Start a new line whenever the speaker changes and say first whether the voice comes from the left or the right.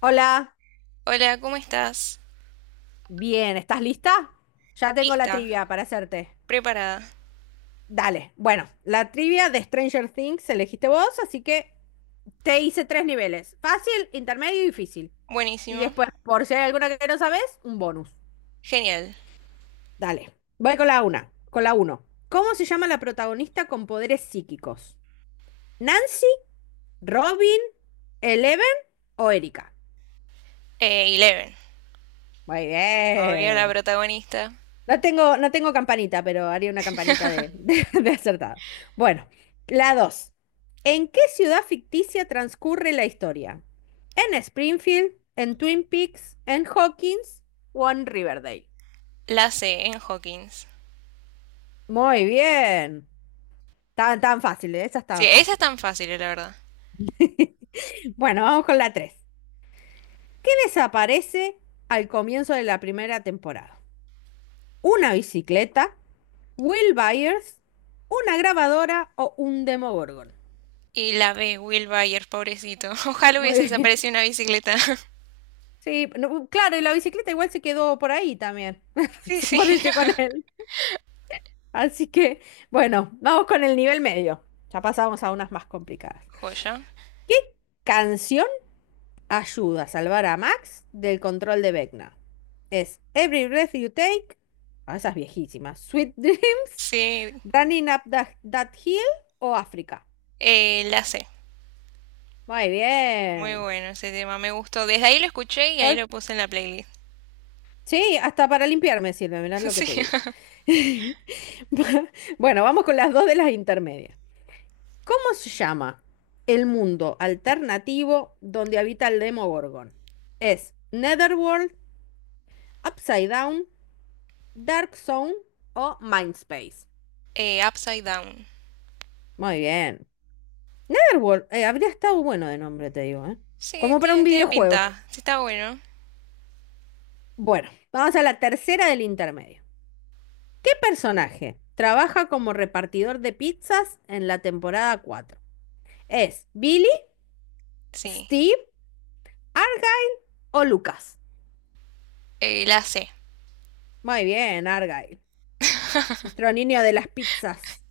left: Hola,
right: Hola, ¿cómo estás?
left: bien, ¿estás lista? Ya tengo la
right: Lista,
left: trivia para hacerte.
right: preparada,
left: Dale, bueno, la trivia de Stranger Things elegiste vos, así que te hice tres niveles, fácil, intermedio y difícil. Y
right: buenísimo,
left: después, por si hay alguna que no sabes, un bonus.
right: genial.
left: Dale, voy con la una, con la uno. ¿Cómo se llama la protagonista con poderes psíquicos? ¿Nancy, Robin, Eleven o Erika?
right: Eleven,
left: Muy
right: obvio la
left: bien.
right: protagonista.
left: No tengo campanita, pero haría una campanita de acertado. Bueno, la dos. ¿En qué ciudad ficticia transcurre la historia? ¿En Springfield, en Twin Peaks, en Hawkins o en Riverdale?
right: La C en Hawkins.
left: Muy bien. Tan fáciles, esas
right: Sí,
left: tan
right: esa es
left: fáciles.
right: tan fácil, la verdad.
left: Bueno, vamos con la tres. ¿Qué desaparece al comienzo de la primera temporada? ¿Una bicicleta? ¿Will Byers? ¿Una grabadora o un Demogorgon?
right: Y la B, Will Byers, pobrecito. Ojalá hubiese
left: Muy bien.
right: desaparecido una bicicleta.
left: Sí, no, claro, y la bicicleta igual se quedó por ahí también.
right: Sí,
left: Se
right: sí.
left: pareció con él. Así que, bueno, vamos con el nivel medio. Ya pasamos a unas más complicadas.
right: Joya.
left: ¿Qué canción ayuda a salvar a Max del control de Vecna? Es Every Breath You Take, ah, esas viejísimas, Sweet Dreams,
right: Sí,
left: Running Up That Hill o África.
right: la C.
left: Muy
right: Muy
left: bien.
right: bueno ese tema, me gustó. Desde ahí lo escuché y ahí
left: Estoy
right: lo puse en la playlist.
left: Sí, hasta para limpiarme sirve, mirá lo que te
right: Sí.
left: digo. Bueno, vamos con las dos de las intermedias. ¿Cómo se llama el mundo alternativo donde habita el Demogorgon? ¿Es Netherworld, Upside Down, Dark Zone o Mindspace?
right: Upside Down.
left: Muy bien. Netherworld, habría estado bueno de nombre, te digo, ¿eh?
right: Sí,
left: Como para un
right: tiene
left: videojuego.
right: pinta. Sí, está bueno.
left: Bueno, vamos a la tercera del intermedio. ¿Qué personaje trabaja como repartidor de pizzas en la temporada 4? ¿Es Billy,
right: Sí.
left: Steve, Argyle o Lucas?
right: La C.
left: Muy bien, Argyle. Nuestro niño de las pizzas.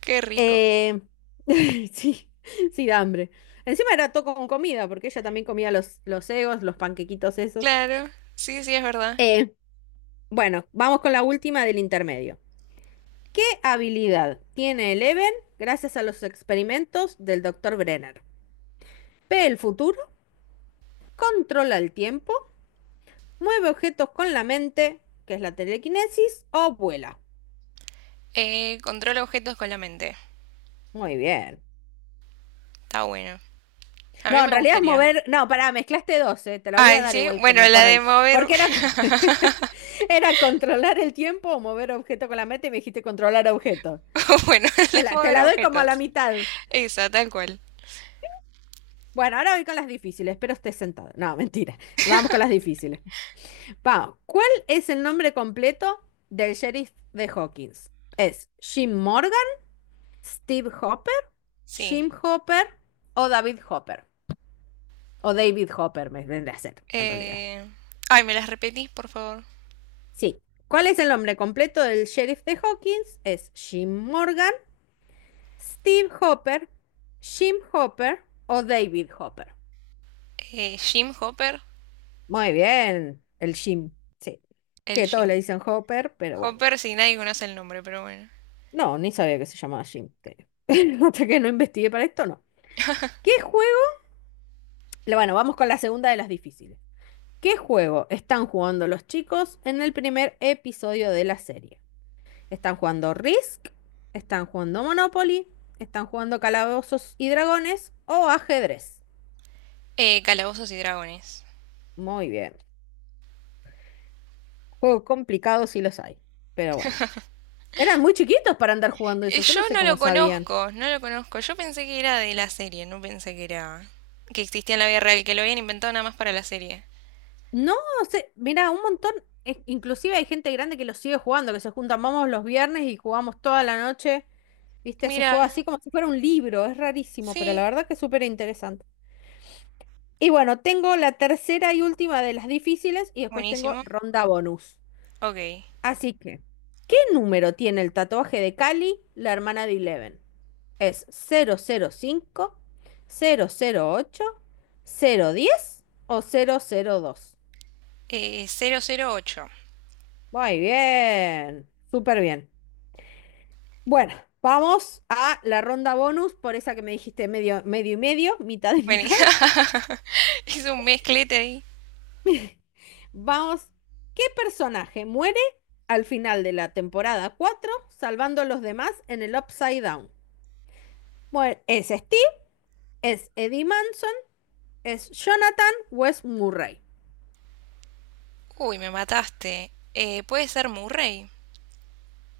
right: Qué rico.
left: Eh, sí, sí, da hambre. Encima era todo con comida, porque ella también comía los egos, los panquequitos esos.
right: Claro, sí, sí, es verdad.
left: Eh, bueno, vamos con la última del intermedio. ¿Qué habilidad tiene Eleven gracias a los experimentos del doctor Brenner? Ve el futuro, controla el tiempo, mueve objetos con la mente, que es la telequinesis, o vuela.
right: Controla objetos con la mente.
left: Muy bien.
right: Está bueno. A mí
left: No, en
right: me
left: realidad es
right: gustaría.
left: mover. No, pará, mezclaste dos, te la voy a
right: Ay,
left: dar
right: sí,
left: igual
right: bueno,
left: como correcto. Porque era, era controlar el tiempo o mover objeto con la meta y me dijiste controlar objeto.
right: bueno, la
left: Te
right: de
left: la, te
right: mover
left: la doy como a la
right: objetos.
left: mitad.
right: Esa, tal cual.
left: Bueno, ahora voy con las difíciles. Espero estés sentado. No, mentira. Vamos con las difíciles. Vamos. ¿Cuál es el nombre completo del sheriff de Hawkins? ¿Es Jim Morgan, Steve Hopper, Jim
right: Sí.
left: Hopper o David Hopper? O David Hopper, me vendría a ser, en realidad.
right: Eh, Ay, ¿me las repetís, por favor?
left: Sí. ¿Cuál es el nombre completo del sheriff de Hawkins? ¿Es Jim Morgan, Steve Hopper, Jim Hopper o David Hopper?
right: Jim Hopper.
left: Muy bien, el Jim. Sí.
right: El
left: Que todos le
right: Jim.
left: dicen Hopper, pero bueno.
right: Hopper, si nadie conoce el nombre, pero bueno.
left: No, ni sabía que se llamaba Jim. Hasta que no investigué para esto, no. ¿Qué juego? Bueno, vamos con la segunda de las difíciles. ¿Qué juego están jugando los chicos en el primer episodio de la serie? Están jugando Risk, están jugando Monopoly, están jugando Calabozos y Dragones o ajedrez.
right: Calabozos y Dragones.
left: Muy bien. Juegos complicados sí los hay, pero bueno. Eran muy chiquitos para andar jugando eso, yo
right: Yo
left: no sé
right: no
left: cómo
right: lo
left: sabían.
right: conozco, no lo conozco. Yo pensé que era de la serie, no pensé que existía en la vida real, que lo habían inventado nada más para la serie.
left: No sé, mira, un montón, inclusive hay gente grande que lo sigue jugando, que se juntan, vamos los viernes y jugamos toda la noche. ¿Viste? Se
right: Mira,
left: juega así como si fuera un libro, es rarísimo, pero la
right: sí.
left: verdad que es súper interesante. Y bueno, tengo la tercera y última de las difíciles y después tengo
right: Buenísimo.
left: ronda bonus.
right: Ok.
left: Así que, ¿qué número tiene el tatuaje de Cali, la hermana de Eleven? ¿Es cero cero cinco, cero cero cinco ocho cero diez o cero cero dos?
right: 008.
left: Muy bien, súper bien. Bueno, vamos a la ronda bonus, por esa que me dijiste medio, medio y medio, mitad y mitad.
right: Vení. Hice un mezclete ahí.
left: Vamos, ¿qué personaje muere al final de la temporada 4 salvando a los demás en el Upside Down? Bueno, ¿es Steve? ¿Es Eddie Manson? ¿Es Jonathan o es Murray?
right: Uy, me mataste. Puede ser Murray.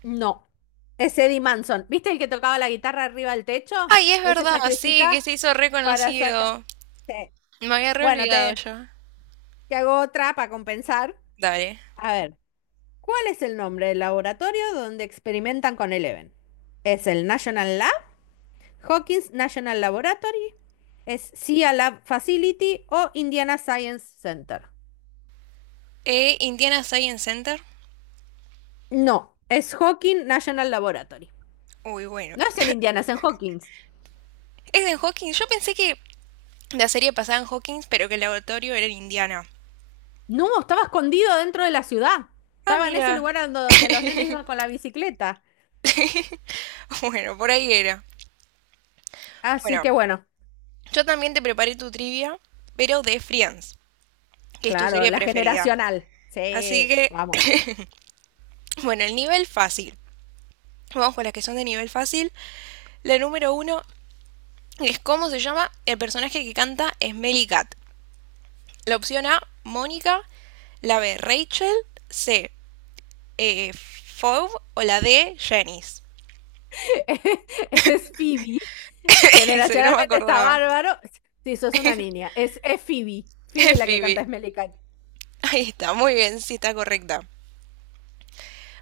left: No, es Eddie Manson. ¿Viste el que tocaba la guitarra arriba del techo?
right: Ay, es
left: Él se
right: verdad, sí, que
left: sacrifica
right: se hizo
left: para sacar.
right: reconocido.
left: Sí.
right: Me había re
left: Bueno,
right: olvidado yo.
left: te hago otra para compensar.
right: Dale.
left: A ver, ¿cuál es el nombre del laboratorio donde experimentan con Eleven? ¿Es el National Lab? ¿Hawkins National Laboratory? ¿Es CIA Lab Facility o Indiana Science Center?
right: Indiana Science Center.
left: No, es Hawkins National Laboratory.
right: Uy, bueno.
left: No es en Indiana, es en Hawkins.
right: Es en Hawkins. Yo pensé que la serie pasaba en Hawkins, pero que el laboratorio era en Indiana.
left: No, estaba escondido dentro de la ciudad.
right: Ah,
left: Estaba en ese
right: mira.
left: lugar donde los nenes iban con la bicicleta.
right: Bueno, por ahí era.
left: Así
right: Bueno,
left: que bueno,
right: yo también te preparé tu trivia, pero de Friends, que es tu
left: claro,
right: serie
left: la
right: preferida.
left: generacional.
right: Así
left: Sí,
right: que
left: vamos.
right: bueno, el nivel fácil. Vamos con las que son de nivel fácil. La número uno es cómo se llama el personaje que canta Smelly Cat. La opción A, Mónica. La B, Rachel. C, Fove. O la D, Janice.
left: Es Phoebe.
right: Ese no me
left: Generacionalmente está
right: acordaba.
left: bárbaro. Sí, sos una niña. Es Phoebe. Phoebe
right: Es
left: la que
right: Phoebe.
left: canta Smelly Cat.
right: Ahí está, muy bien, sí está correcta.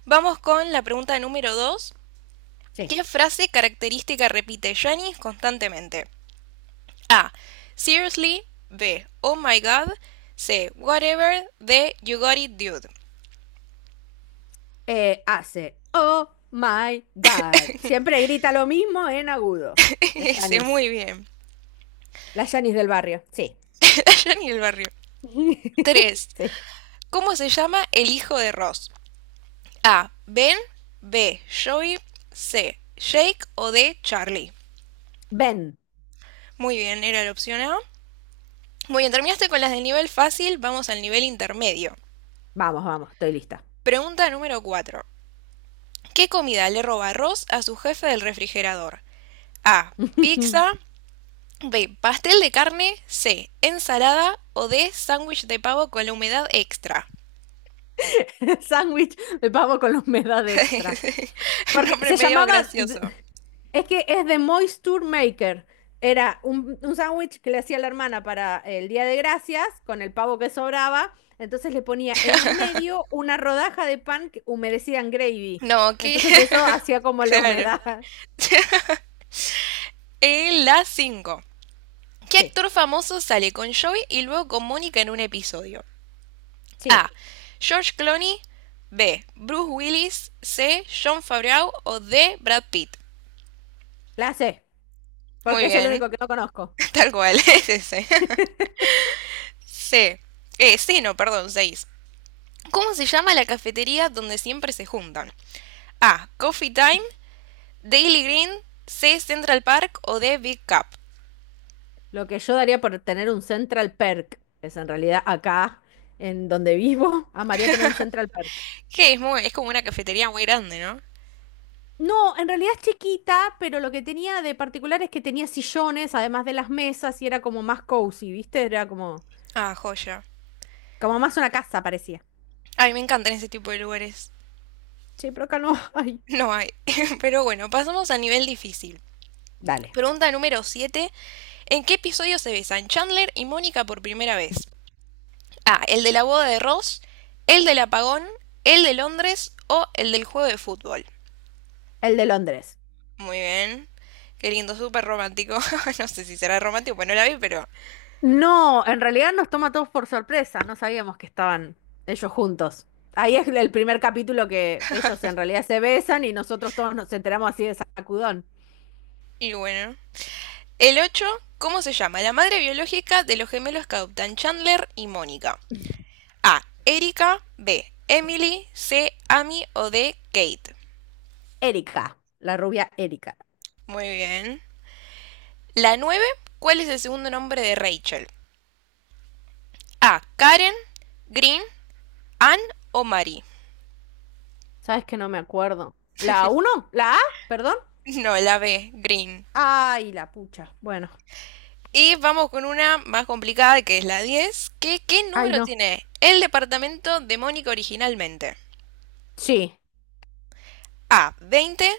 right: Vamos con la pregunta número 2.
left: Sí.
right: ¿Qué frase característica repite Janice constantemente? A. Seriously. B. Oh my god. C. Whatever. D. You got it, dude.
left: Oh my God. Siempre grita lo mismo en agudo. La
right: Ese,
left: Janice.
right: muy bien.
left: La Janice del barrio. Sí.
right: Allá ni el barrio. 3.
left: Sí.
right: ¿Cómo se llama el hijo de Ross? A. Ben. B. Joey. C. Jake o D. Charlie.
left: Ven.
right: Muy bien, era la opción A. Muy bien, terminaste con las del nivel fácil, vamos al nivel intermedio.
left: Vamos, vamos, estoy lista.
right: Pregunta número 4. ¿Qué comida le roba Ross a su jefe del refrigerador? A. Pizza. B. Pastel de carne. C. Ensalada. O D. Sándwich de pavo con la humedad extra.
left: Sándwich de pavo con la humedad extra. Porque
right: Nombre
left: se
right: medio
left: llamaba,
right: gracioso.
left: es que es de Moisture Maker. Era un sándwich que le hacía la hermana para el Día de Gracias con el pavo que sobraba. Entonces le ponía en el medio una rodaja de pan humedecida en gravy.
right: No, qué.
left: Entonces eso hacía como la
right: Claro.
left: humedad.
right: La 5. ¿Qué
left: Sí,
right: actor famoso sale con Joey y luego con Mónica en un episodio? A.
left: sí,
right: George Clooney. B. Bruce Willis. C. John Favreau. O D. Brad Pitt.
left: la sé,
right: Muy
left: porque es el
right: bien.
left: único que no conozco.
right: Tal cual. Es ese. C. Sí, no, perdón, 6. ¿Cómo se llama la cafetería donde siempre se juntan? A. Coffee Time, Daily Green, C. Central Park o D. Big Cup.
left: Lo que yo daría por tener un Central Perk, es en realidad acá en donde vivo, amaría tener un Central Perk.
right: Que es como una cafetería muy grande, ¿no?
left: No, en realidad es chiquita, pero lo que tenía de particular es que tenía sillones, además de las mesas, y era como más cozy, ¿viste? Era como,
right: Ah, joya.
left: como más una casa, parecía.
right: Ay, me encantan ese tipo de lugares.
left: Sí, pero acá no hay.
right: No hay. Pero bueno, pasamos a nivel difícil.
left: Dale,
right: Pregunta número 7. ¿En qué episodio se besan Chandler y Mónica por primera vez? A. El de la boda de Ross, el del apagón, el de Londres o el del juego de fútbol.
left: el de Londres.
right: Muy bien. Qué lindo, súper romántico. No sé si será romántico, pues no la vi, pero.
left: No, en realidad nos toma a todos por sorpresa, no sabíamos que estaban ellos juntos. Ahí es el primer capítulo que ellos en realidad se besan y nosotros todos nos enteramos así de sacudón.
right: Y bueno. El 8, ¿cómo se llama la madre biológica de los gemelos que adoptan Chandler y Mónica? A. Erika. B. Emily. C. Amy o D. Kate.
left: Erika, la rubia Erika.
right: Muy bien. La 9, ¿cuál es el segundo nombre de Rachel? A. Karen. Green. Ann o Mary.
left: ¿Sabes que no me acuerdo? ¿La uno, ¿la A? ¿Perdón?
right: No, la B. Green.
left: Ay, la pucha. Bueno.
right: Y vamos con una más complicada que es la 10. ¿Qué
left: Ay,
right: número
left: no.
right: tiene el departamento de Mónica originalmente?
left: Sí.
right: A. 20,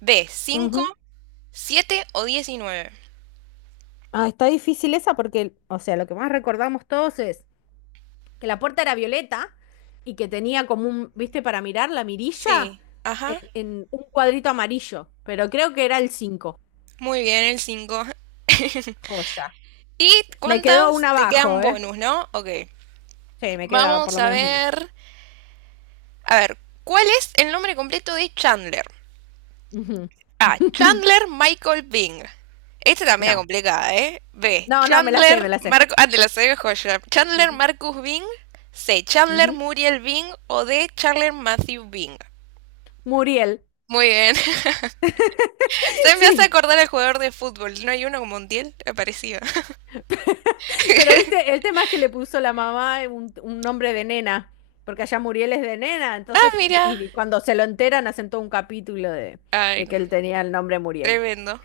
right: B. Cinco,
left: Ujú.
right: 7 o 19.
left: Ah, está difícil esa porque, o sea, lo que más recordamos todos es que la puerta era violeta y que tenía como un, viste, para mirar la mirilla
right: Sí, ajá.
left: en un cuadrito amarillo, pero creo que era el 5.
right: Muy bien, el 5.
left: Joya.
right: ¿Y
left: Me quedó
right: cuántas
left: una
right: te quedan
left: abajo, ¿eh?
right: bonus, no? Ok.
left: Sí, me queda por
right: Vamos
left: lo
right: a
left: menos una.
right: ver. A ver, ¿cuál es el nombre completo de Chandler?
left: Ujú.
right: A. Chandler Michael Bing. Esta está medio
left: No.
right: complicada, ¿eh? B.
left: No, no, me la sé, me
right: Chandler
left: la sé.
right: Marcus. Ah, te la sabía joya. Chandler
left: Ujú.
right: Marcus Bing. C. Chandler
left: Ujú.
right: Muriel Bing. O D. Chandler Matthew Bing.
left: Muriel.
right: Muy bien. Se me hace
left: Sí.
right: acordar al jugador de fútbol. ¿No hay uno como Montiel? Me parecía.
left: Pero viste, el tema es que le puso la mamá un nombre de nena, porque allá Muriel es de nena,
right: Ah,
left: entonces,
right: mira.
left: y cuando se lo enteran, hacen todo un capítulo
right: Ay,
left: de
right: no.
left: que él tenía el nombre Muriel.
right: Tremendo.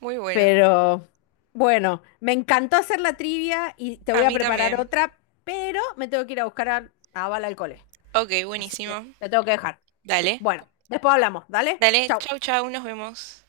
right: Muy bueno.
left: Pero bueno, me encantó hacer la trivia y te
right: A
left: voy a
right: mí
left: preparar
right: también.
left: otra, pero me tengo que ir a buscar a Bala al cole.
right: Ok,
left: Así que
right: buenísimo.
left: te tengo que dejar.
right: Dale.
left: Bueno, después hablamos, ¿dale?
right: Dale.
left: Chau.
right: Chau, chau. Nos vemos.